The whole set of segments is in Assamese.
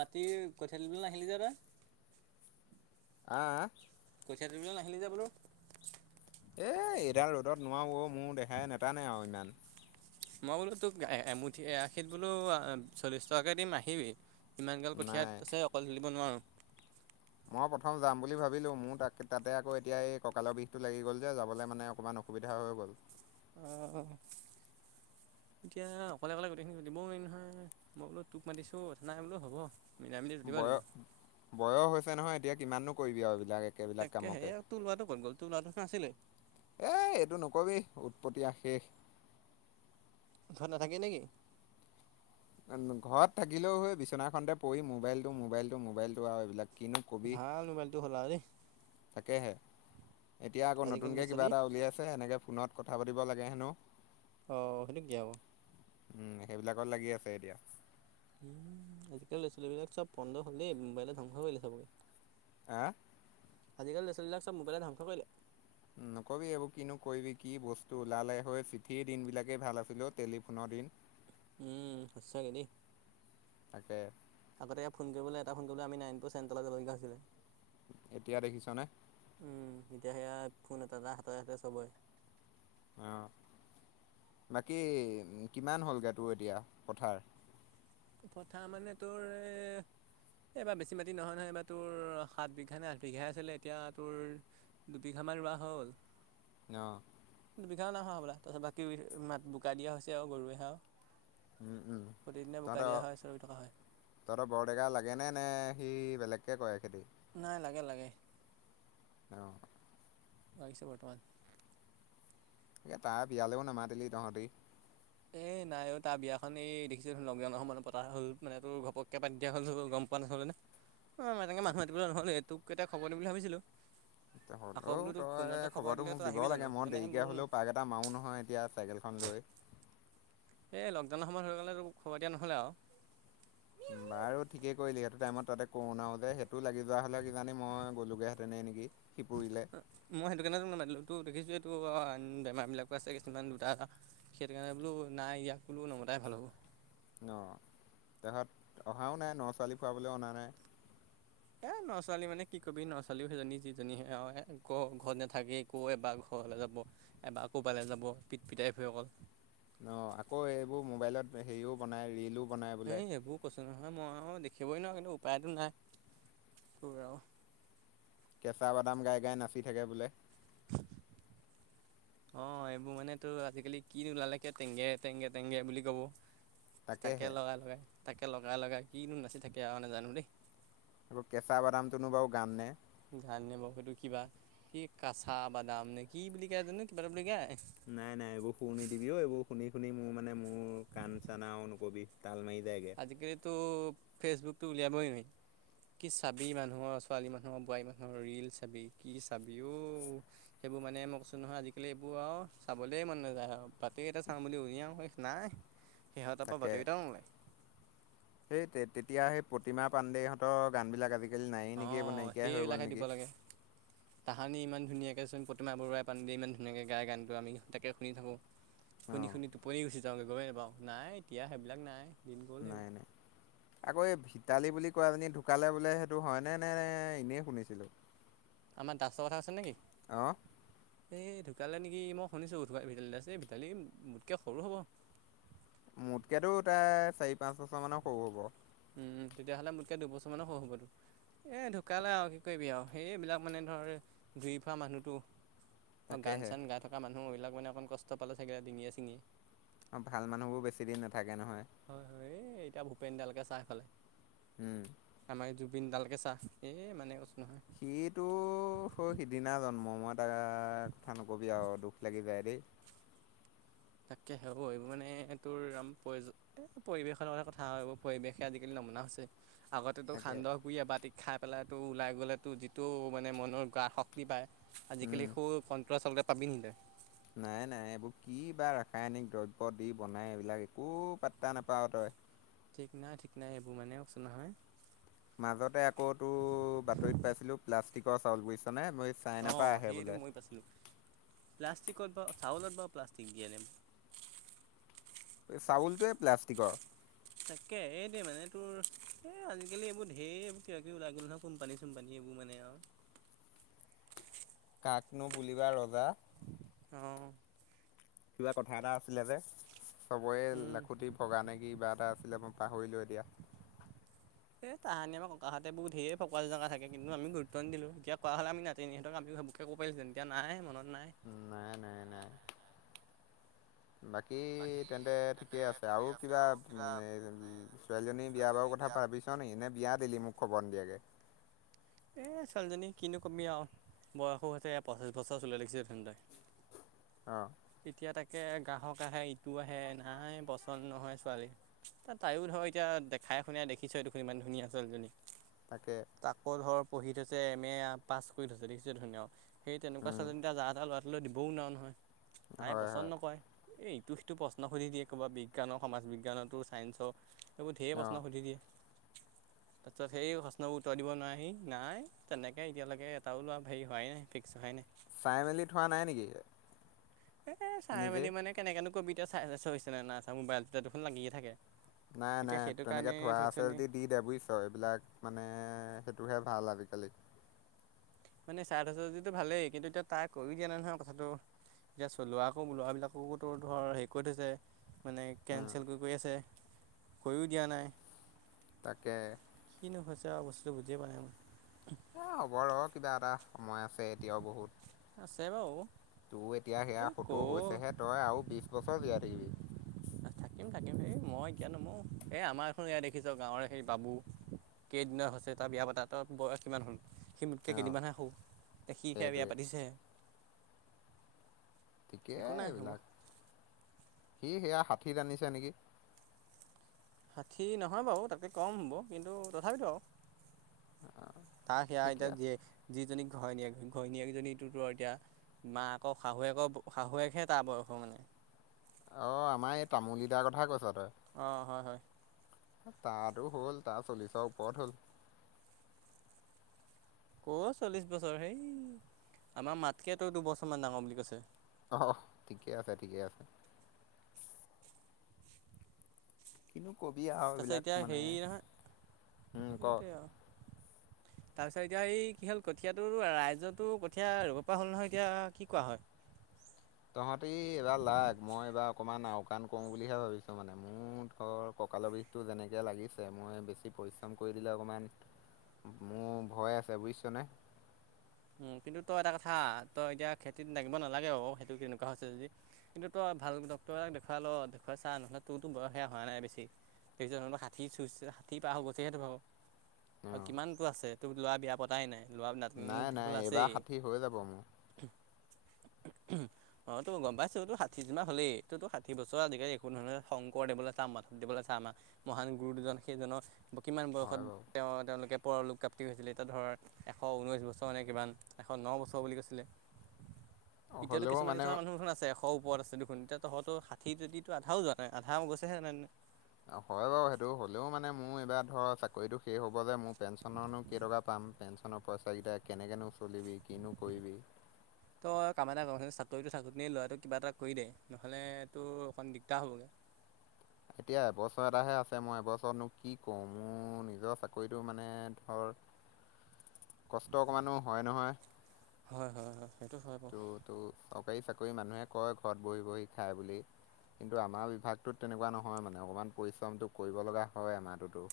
মাটিৰ কঠিয়া তুলিবলে নাহিলি যে তই? আ আ কঠিয়া তুলিলে নাহিলি যে বোলো। এ এডাল ৰ'দত নোৱাৰো মোৰ দেখাই নেতানে আৰু ইমান। মই বোলো তোক এমুঠি এ আশীত বোলো চল্লিছ টকাকৈ দিম আহিবি। ইমানগাল কঠিয়াত নাই আছে অকলে তুলিব নোৱাৰোঁ। মই প্ৰথম যাম বুলি ভাবিলো মোৰ তাক তাতে আকৌ এতিয়া এই কঁকালৰ বিষটো লাগি গ'ল যে যাবলৈ মানে অকণমান অসুবিধা হৈ গ'ল। আ হু এতিয়া অকলে অকলে গোটেইখিনি শুধিবও নোৱাৰিম নহয় মই বোলো অথ নাই বোলো হ'ব। মিলাই মিলি তুলিব বয় লাগিব বয়স হৈছে নহয় এতিয়া কিমাননো কৰিবি আৰু এইবিলাক এক তাকে হে সেইয়া তোৰ ল'ৰাটো ক'ত গ'ল তোৰ ল'ৰাটো আছিলেই। এই এইটো নকবি উৎপটীয়া শেষ। ঘৰত নাথাকে নেকি? [unintelligible] ঘৰত থাকিলেও হৈ বিচনাখনতে পৰি মোবাইল টো মোবাইল টো মোবাইল টো আৰু এইবিলাক কিনো কবি ভাল মোবাইলটো হ'ল আও দেই। তাকেহে এতিয়া আকৌ আজিকালি ল'ৰা নতুনকৈ কিবা ছোৱালী এটা উলিয়াই আছে এনেকৈ ফোনত কথা পাতিব লাগে হেনো। অ সেইটো কি আক উম সেইবিলাকত লাগি আছে এতিয়া উম আজিকালি ল'ৰা ছোৱালী বিলাক চব পন্দ হ'লে মোবাইলে ধ্বংস কৰিলে সবকে আহ আজিকালি ল'ৰা ছোৱালী বিলাক চব মোবাইলে ধংস কৰিলে। নকবি এইবোৰ কিনো কৰিবি কি বস্তু ওলালে হৈ চিঠিৰ দিন বিলাকেই ভাল আছিলে টেলিফোনৰ দিন। উম সচাকে দেই। তাকে। আগতে এয়া ফোন কৰিবলে এটা ফোন কৰিবলে আমি নাৰায়ণপুৰ চেণ্টাৰলে যাব লগীয়া হৈছিল। এতিয়া দেখিছনে? উম, এতিয়া সেয়া ফোন এটা -এটা হাতে- হাতে চবয়ে। অ বাকী কিমান হ'লগৈ তোৰ এতিয়া পথাৰ পথাৰ মানে তোৰ এ এইবাৰ বেছি মাটি নহয় নহয় এইবাৰ তোৰ সাত বিঘা নে আঠ বিঘাই আছিলে এতিয়া তোৰ দুবিঘামা ৰোৱা হ'ল। অ', দুবিঘাও নাই হোৱা হবলা তাৰছত বাকী বোকা দিয়া হৈছে আৰু গৰুৱে হে আৰু। উম উম। প্ৰতিদিনে বোকাই তহঁতৰ দিয়া হয় আছে ৰুই থকা হয়। তহঁতৰ বৰডেকা লাগেনে নে সি বেলেগকে কৰে খেতি? নাই লাগে- লাগে। [unintelligible] আহিছে বৰ্তমান। এ তাৰ বিয়ালেও নামাতিলি তহঁতি। এই নাই অ, তাৰ বিয়াখন এই দেখিছয়ে চোন লকডাউনৰ সময়ত পতা হ'ল মানে তোৰ ঘপ্পকে পতি দিয়া হ'ল' হৈ গ'ল গম [unintelligible] অ, এনেকে মানুহ মাতিবলে নহলে টোক এটা খবৰ দিম বুলি ভাবিছিলোঁ। আকৌ হ'লেও বোলো তোক ফোনতে তই খবৰ তো দিলে মোক তই দিব আহিবি জানো লাগে মই সেইকাৰণে দেৰিকে বোলো হ'লেও পাই যাম। এটা মাও নহয় এতিয়া চাইকেলখন লৈ। এই লকডাউনৰ সময় হৈ গ'লেতো খবৰ দিয়া নহ'লে আৰু। বাৰু ঠিকেই কৰিলি সেইতো টাইমত তাতে কৰোনাও যে সেইটো লাগি যোৱা হ'লে কিজানি মই গ'লোগেহেঁতেনই নেকি। সিপুৰিলে মই সেইটো কাৰণে তোক নামাতিলোঁ তো দেখিছোঁয়ে এইটো বেমাৰ বিলাকো আছে কিছুমান দুটা, এটা। সেইটো কাৰণে বোলো নাই ইয়াক বোলো নমতাই ভাল হ'ব। অ, দেহত অহাও নাই নৰা ছোৱালিক খুৱাবলে অনা নাই। এ নৰা ছোৱালী মানে কি কবি নৰা ছোৱালীও সেইজনী যিজনীহে আউ হে ঘৰত নাথাকে একৌ এবাৰ ঘৰলে যাব। এবাৰ ক'পালে যাব পিট পিটাই ফুৰে অকল। অ, আকৌ এইবোৰ মোবাইলত হেৰিও বনাই ৰিলো বনাই বোলে। কৈছিলোঁ নহয় মইওঁ দেখিবই নোৱাৰোঁ কিন্তু উপায়টো নাই টোৰ আৰু। কেঁচা বাদাম গাই -গাই নাচি থাকে বোলে? [inaudible] অ, এইবোৰ মানে তোৰ আজিকালি কি নুলালে একে টেংগে -টেংগে টঙগে বুলি কব। তাকে তাকেহে লগাই লগাই - তাকে লগাই লগাই কিনো নাচি থাকে আৱ নাজানো দেই। সেইবোৰ কেঁচা বাদাম তোনো বাৰু গান নে? গান নে বাৰু সেইটো কিবা কি কাচা বাদাম নে কি বুলি কয় জানো কিবা এটা বুলি গায়। নাই -নাই এইবোৰ শুৰ নিদিবিও এইবোৰ শুনি -শুনি মোৰ মানে মোৰ কাণ চান আৰু নকবি তাল মাৰি যায়গে। আজিকালিতো ফেচবুকতো উলিয়াবই নোৱাৰি। কি চাবি মানুহৰ ছোৱালী মানুহৰ বোৱাৰী মানুহৰ ৰিল চাবি কি চাবি অ। সেইবোৰ মানে মই কৈছোঁ নহয় আজিকালি এইবোৰ আৰু চাবলৈই মন নাযায় আৰু বাতৰি এটা চাওঁ বুলি উলিয়াওঁ শেষ নাই। সিহঁতৰ পৰা তাকে বাতী কেইটাও নোলাই। সেই তে তেতিয়া সেই প্ৰতিমা পাণ্ডেহঁতৰ গান বিলাক আজিকালি নায়েই নেকি এইবোৰ অঁ নাইকিয়াই হৈ গ'ল সেইবিলাকহে দিব নেকি? লাগে তাহানি ইমান ধুনীয়াকে চোন প্ৰতিমা বৰুৱাই পাণডে ইমান ধুনীয়াক গাই গানটো আমি তাকে শুনি থাকোঁ। অ শুনি-শুনি টোপনি গুচি যাওঁগে গমে নাপাওঁ নাই এতিয়া সেইবিলাক নাই। দিন গ'ল সেইবোৰ নাই-নাই। আকৌ এই ভিতালী বুলি কোৱাজনী ঢুকালে বোলে সেইটো হয়নে নে এনেই শুনিছিলোঁ? আমাৰ দাছৰ কথা আছে নেকি? অ এ ঢুকালে নেকি মই শুনিছোঁ ধুকা ভিতালী দাছ এ ভিতালী দাছ মোতকে সৰু হ'ব। মোতকেতো তাই চাৰি, পাঁচ বছৰ মানৰ সৰু হ'ব। উম, তেতিয়াহ'লে মোতকে দুবছৰ মানো সৰু হ'বটো। এ ঢুকালে আৰু কি কৰিবি আৰু সে এইবিলাক মানে ধৰ ধুই ফুৱা মানুহটো। অ গান তাকেহে চান গাই থকা মানুহ এইবিলাক মানে অকণ কষ্ট পালে চাগে ডিঙীয়ে চিঙিয়ে অ, ভাল মানুহবোৰ বেছি দিন নাথাকে নহয়। হয়, হয় এই এতিয়া ভূপেন দালকে চা সিফালে। উম, আমাৰ এই জুবিন ডালকে চা এই মানে কছো নহয়। সিটো হয় সৌ সিদিনা জন্ম হোৱা তাৰ কথা নকবি আৰু দুখ লাগি যায় দেই। তকে সেবোৰ এৰিবনে তোৰ আম প্ৰয়ো এ পৰিৱেশৰ লগতে কথা আও পৰিৱেশে আজিকালি নমুনা হৈছে আগতেটো তাকে সান্দহ গুৰি এবাতি খাই পেলাইতো ওলাই গ'লেতো যিটো মানে মনৰ গা শক্তি পায়, উম আজিকালি সুৰ কণতো আচলতে চাবি নিলে। নাই-নাই এইবোৰ কি বা ৰাসায়নিক দ্ৰব্য দি বনাই এইবিলাক একো পাত্তা নাপাাৱ তই। ঠিক নাই ঠিক নাই এইবোৰ মানে কৈছো নহয়। মাজতে আকৌ তোৰ বাতৰিত পাইছিলো প্লাষ্টিকৰ চাউল, বুইছনে? মই চাইনাৰ পৰা অ', আহে সেইটো বোলে মই পাইছিলো। প্লাষ্টিকত বাও চাউলত বাও প্লাষ্টিক দিয়ে নে? এ চাউলটোৱে প্লাষ্টিকৰ। তাকে এই দিয়ে মানে তোৰ এ আজিকালি এইবোৰ ধেৰ কিবা কিব ওলাই গ'ল নহয়। কোম্পানী-চোম্পানী এইবোৰ মানে আও কাকনো বুলিবা ৰজা? অ'। কিবা কথা এটা আছিলে যে, চবৰে উম। লাখুটি ভগা নে কি কিবা এটা আছিলে পাহৰিলো এতিয়া। এ তাহানি আমা ককাহঁতে বহুত ধেৰ কপাল জগা থাকে কিন্তু আমি গুৰুত্ব নিদিলো। এতিয়া কোৱা হ'লে আমিও নাতিনী হতক আমিও সেইবোৰ কব পাৰিছেনে এতিয়া নাই মনত নাই। নাই-নাই-নাই। বাকী তেন্তে ঠিকে আছে আৰু কিবা ছোৱালীজনী বিয়া বাৰু কথা ভাবিছ নিকি নে বিয়া দিলি মোক খবৰ নিদিয়াকে। এ ছোৱালীজনী কিনো কবি আও বয়সো হৈছে পঁচিছ বছৰ চলিছে দেখোন তাই [inaudible] অ। এতিয়া তাকে গ্ৰাহক আহে ইটো আহে নাই পচন্দ নহয় ছোৱালীৰ। ত তাইও ধৰক এতিয়া দেখাই শুনাই দেখিছই দেখোন ইমান ধুনীয়া ছোৱালীজনী। তাকে। আক ধৰ পঢ়ি থৈছে এম এ পাছ কৰি থৈছে দেখিছে ধুনীয়াও। সেই তেনেকোৱা উম ছোৱালজনীটা যা তা ল'ৰা লৈ দিবও নোৱাৰো নহয়, তাই হয় পচন্দ হয় নকৰে। এ ইটো সিটো প্ৰশ্ন সুধি দিয়ে, ক'ৰবা বিজ্ঞানৰ সমাজ বিজ্ঞানতো ছাইঞ্চৰ সেইবোৰ ঢেৰ প্ৰশ্ন অঁ। সুধি দিয়ে। তাৰপিছত সেই প্ৰশ্নবোৰ উত্তৰ দিব নোৱাৰে। এই নাই তেনেকে এতিয়ালৈকে এটাও লোৱা হেৰি হোৱাই নাই ফিক্স হোৱাই নাই। চাই মেলি থোৱা নাই নেকি? এ চাই নিজে? মেলি মানে কেনেকেনো কবিতা চাই থৈছে নাই নাই থোৱা মোবাইলটোতে দেখুন লাগিয়ে থাকে। নাই এতিয়া নাই সেইটো তেনেকে কাৰণে থোৱা ধৰিছোঁ আছে নি যদি দি দে বুজিছ। ত এইবিলাক মানে সেইটোহে ভাল আজিকালি। মানে চাই থৈছে যদিটো ভালেই কিন্তু এতিয়া তাই কৈও দিয়া নাই নহয় কথাটো। এতিয়া চলোৱাকো লৰা বিলাককোতো ধৰ হেৰি কৰি থৈছে। মানে উম কেনঞ্চেল কৰি কৰি আছে কৈও দিয়া নাই। তাকে। কিনো হৈছে আও বস্তু বুজিয়ে পোৱা নাই মই এ হ'ব ৰ কিবা এটা সময় আছে এতিয়াও বহুত। আছে বাও। তোৰ এতিয়া সেয়া সতৌ হৈছেহে তই আৰু বিশ বছৰ জীয়াই থাকিবি। থাকিম থাকিম হে মই এতিয়া নমও এই আমাৰ এখন এয়া দেখিছ গাঁৱৰে সেই বাবু। কেইদিনা হৈছে তাৰ বিয়া পাতা তাৰ বয়স কিমান হল। সি মোতকে অ কেইদিনমানহে সৰু সি এতিয়া বিয়া সেইটোৱে পাতিছেহে। একো ঠিকেই নাই হ'ব এইবিলাক সি সেয়া ষাঠিত আনিছে নেকি। ষাঠি নহয় বাও তাতকে কম হ'ব কিন্তু তথাপিতো আও। তাৰ সেয়া এতিয়া ঠিকে আছে জীয়েক ডাঙৰ য যিজনী ঘৈণীয়েক ঘৈণীয়েকেইজনীটোতো এতিয়া। মাক শাহুৱেকৌ শাহুৱেকহে তাৰ বয়সৰ মানে। অঁ আমাৰ এই তামোলী দাৰ কথা কৈছ তই। অ হয় হয়। তাতো হ'ল তাৰ চল্লিছৰ ওপৰত হ'ল। ক' চল্লিছ বছৰ হেই আমাৰ মাতকেতো দুবছৰমান ডাঙৰ বুলি কৈছে। অ ঠিকে আছে ঠিকে আছে। কিনো কবি আও। তাৰপিছত এতিয়া হেৰি নহয় উম ক সেটোৱে আও। তাৰপিছত এতিয়া এই কি হ'ল কঠীয়াটো ৰাইজৰতো কঠীয়া 'ৰুব পৰা হ'ল নহয় এতিয়া কি কোৱা হয়। তহঁতি এইবাৰ লাগ মই এইবাৰ অকণমান আওকাণ কৰো বুলিহে ভাবিছোঁ মানে মোৰ ধৰ। কঁকাল বিষটো যেনেকৈ লাগিছে মই বেছি পৰিশ্ৰম কৰি দিলে অকণমান। মোৰ ভয় আছে বুজিছনে। উম কিন্তু তই এটা কথা তই এতিয়া খেতিত নাগিব নালাগে আক সেইটো এনেকুৱা হৈছে যদি। কিন্তু তই ভাল ডাক্তৰক দেখুৱাই ল' দেখুৱাই চা নহলে তোৰত বয়সেয়া হোৱা নাই বেছি। এইয়ে তেওঁলোকৰ ষাঠি চুইছে ষাঠি পাৰ হৈ গৈছে ধৰ আৰু অ কিমানতটো আছে তোক লৰা বিয়া পতাই নাই লৰা নাটি মোখ নাই নাই দেখিবলৈ এইবাৰ আছেই। ষাঠি হৈ যাব মোৰ [unintelligible] অ ত গম পাইছো তোৰ ষাঠি যিনিবা হলেই ত টো ষাঠি বছৰ আজিকালি একো নহয় নহয় শংকৰ দেবলৈ চা মাধব দেবলৈ চা আমাৰ। মহান গুৰু দুজন সেইজন। কিমান হয় বয়সত বাৰু তেওঁ তেওঁলোকে পৰলোকপাপ্তি হৈছিলে এতিয়া ধৰ এশ ঊনৈছ বছৰ বৰ এনে কিমান এশ ন বছৰ বুলি কৈছিলে এতিয়াতো হ'লেও কিছুমান মানে কিছুমান মানুহচোন আছে এ শ ওপৰত আছে দেখোন এতিয়া তহঁৰ ষাঠি যদি আধাও যোৱা নাই আধা মান গৈছেহে যেনে তেনে হয় বাৰু সেইটো হ'লেও মানে মোৰ এইবাৰ ধৰ চাকৰিটো শেষ হ'ব যে মোৰ পেঞ্চনো কেইটকা পাম পেঞ্চনৰ পইচাকেইটা কেনেকেনো চলিবি কিনো কৰিবি তই কাম এটা কম চাকৰিতটো থাকোতে ল'ৰাটো কিবা এটা কৰি দে নহলে তোৰ অকণ দিগদাৰ হ'বগে। এতিয়া এবছৰ এটাহে আছে মই এবছনো কি কওঁ মোৰ নিজৰ চাকৰিটো মানে ধৰ। [unintelligible] কষ্ট অকমানো হয় নহয়। হয় হয় হয় সেইটো হয় বাৰু। ত' চৰকাৰী চাকৰি মানুহে কয় ঘৰত বহি বহি খায় বুলি। কিন্তু আমাৰ বিভাগটোত তেনেকুৱা নহয় মানে অকণমান পৰিশ্ৰমটো কৰিবলগা হয় আমাৰটোতো।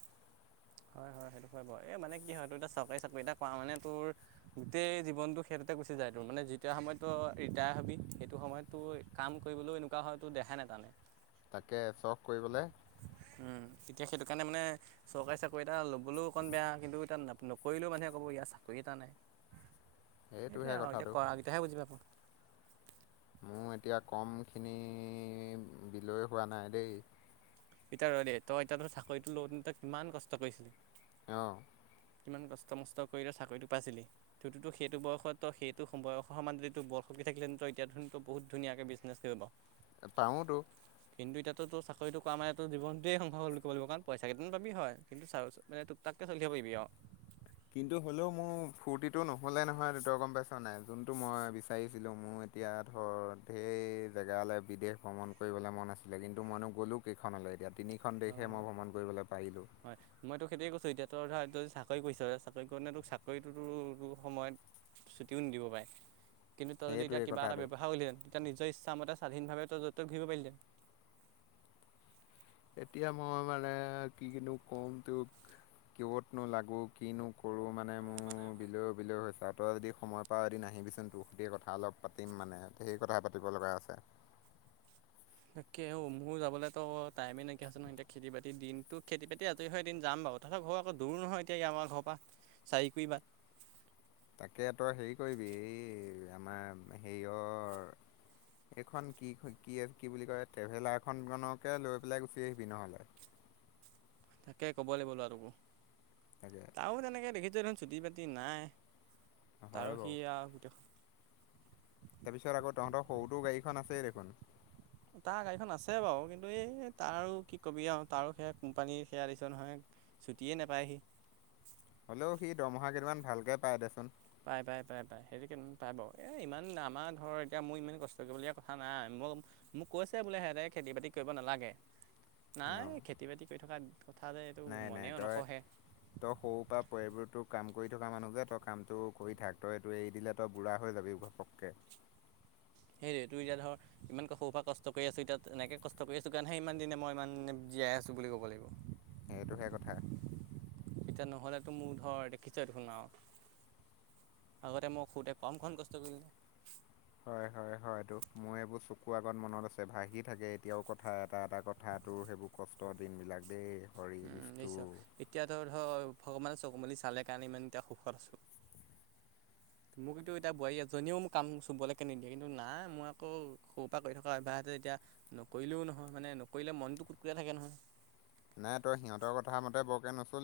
হয় হয় সেইটো হয় বাৰু এই মানে কি হয় তোৰ এ চৰকাৰী চাকৰি এটা পোৱা মানে তোৰ। গোটেই জীৱনতটো সেইতোতে গুচি যায় তোৰ মানে যেতিয়া সময়তো ৰিটায়াৰ হবি সেইটো সময়ত। তো কাম কৰিবলৈও এনেকুৱা হয় তোৰ দেহাই নেতানে তাকে চখ কৰিবলে উম এতিয়া সেইটো কাৰণে মানে চৰকাৰী চাকৰি এটা লবলৈও অকণ বেয়া কিন্তু এতিয়া নকৰিলেও মানুহে ক'ব ইয়াৰ চাকৰি এটা নাই সেইটোহে এয়া আৰু এতিয়া কথাটো কৰাকেইটাহে বুজি পাব মোৰ এতিয়া কমখিনি বিলৈ হোৱা নাই দেই এতিয়া ৰ দেই তই এতিয়া ধৰ চাকৰিটো লওতে তই কিমান কষ্ট কৰিছিলি। অ কিমান কষ্ট মষ্ট কৰি এতিয়া চাকৰিটো পাইছিলি, ততো সেইটো বয়সত সেইটো বয়সৰ সমান যদি টোৰ বল শক্তি থাকিলে হেতিন এতিয়া বহুত ধুনীয়াকে বিজ বিজনেছ কৰিব পাৱ। পাওটো কিন্তু এতিয়াতো চাকৰিটো কমাৰো জীৱনটোৱে অন্ধ হল বুলি কব লাগিব কাৰণ পইচা কেইটামান পাবি হয় কিন্তু চ টোক তাক কে চলি থাকিব পাৰিবি আও। কিন্তু হ'লেও মোৰ ফূৰ্তিটো নহ'লে নহয় ত গম পাইছ নাই যোনটো মই বিচাৰিছিলো মোৰ এতিয়া ধৰ ঢেৰ জেগালৈ বিদেশ ভ্ৰমণ কৰিবলৈ মন আছিলে কিন্তু মইনো গ'লো। কেইখনলৈ এতিয়া তিনিখন দেশহে মই ভ্ৰমণ কৰিবলৈ পাৰিলোঁ। হয় মই তোক সেইটোৱে কৈছো এতিয়া তই ধৰা চাকৰি কৰিছ চাকৰি কৰি তোক চাকৰিটো টো সময়ত ছুটিও নিদিব পাৰে। কিন্তু তই যদি এতিয়া সেইটোৱেই কিবা এটা কথাটো ব্যৱসায় কৰিলি হেতেন তেতিয়া নিজৰ ইচ্ছা মতে স্বাধীনভাৱে তই যত তত ঘূৰিব পাৰিলি হেতেন। এতিয়া মই মানে কি নো কম তোক। কি ব'ৰ্ডনো লাগো কিনো কৰো মানে মোৰ বিলৈ বিলৈ হৈছে আৰু তই যদি সময় পাঅ এদিন আহিবিচোন তোৰ সৈতে কথা অলপ পাতিম মানে সেই কথা পাতিব লগা আছে। তাকে অ, মোৰ যাবলৈতো টাইমেই নাইকিয়া হৈছে নহয় এতিয়া খেতি বাতি দিনতটো খেতি বাতি আজৰি হয় দিন যাম বাৰু। তহঁতৰ ঘৰ আকৌ দূৰ নহয় এতিয়া আমাৰ ঘৰ পৰা চাৰিকুৰি বাট তাকে তই হেৰি কৰিবি এই আমাৰ হেৰিয়ৰ এইখন কি- কি -কি বুলি কয় ট্ৰেভেলাৰ খনকে লৈ পেলাই গুচি আহিবি নহলে। তাকে ক'ব লাগিব লৰাটোক। তাকে আৰু তেনেকৈ দেখিছই দেখোন চুটি বাতি নাই হয় তাৰ বাৰু সি আৰু গোটেই তাৰপিছত আকৌ তহঁৰ সৰুটো গাড়ীখন আছেই দেখোন। তাৰ গাড়ীখন আছে বাৰু কিন্তু এই তাৰো কি কবি আৰু তাৰো সেয়া কোম্পানী সেয়া দেখিছ নহয়। ছুটিয়ে নেপায় সি। হ'লেও সি দৰমহা কেইদিনমান ভালকে পায় দেচোন। পাই - পাই - পাই - পাই সেইটো কে পায় বাৰু এই ইমান আমাৰ ধৰক এতিয়া মোৰ ইমান কষ্ট কৰিবলগীয়া কথা নাই মই মোক কৈছে বোলে সিহঁতে খেতি বাতি কৰিব নালাগে নাই অ খেতি বাতি কৰি থকা কথা যে এইটো নাই - নাই মনেও তই নখহে তই সৰু পৰা পৰি এইবোৰতো কাম কৰি থকা মানুহ যে তই কামটো কৰি থাক তই এইটো এৰি দিলে তই বুঢ়া হৈ যাবি। অকে। সেইটো এতিয়া ধৰ ইমান সৰু পৰাৰা কষ্ট কৰি আছো ইতিয়া এনেকে কষ্ট কৰি আছো কাৰণেহে ইমান দিনে মই ইমান জীয়াই আছো বুলি কব লাগিব। সেইটোহে কথা। এতিয়া নহলেতো মোৰ ধৰ দেখিছই দেখোন আৰু আগতে মই সৰুতে কম খন কষ্ট কৰিলো নে। হয়-হয়-হয়। হয়টো মোৰ এইবোৰ চকুৰ আগত মনত আছে ভাহি থাকে এতিয়াও কথা এটা - এটা কথা তোৰ সেইবোৰ কষ্টৰ দিনবিলাক দেই। হৰি উম, বিষ্ণু এইছ এতিয়া ধ ধৰ ভগৱানৰ চকু মেলি চালে কাৰণে ইমান এতিয়া সুখত আছো। মোক কিন্তু এতিয়া বোৱাৰী এজনীও মোক কাম চুবলৈকে নিদিয়ে কিন্তু নাই মই আকৌ সৰুৰ পৰা কৰি থকা অভ্যাহ আছে এতিয়া নকৰিলেও নহয় মানে নকৰিলে মনতটো কুটকুটাই থাকে নহয়। নাই তই সিহঁতৰ কথা মতে বৰকে নচলিবি।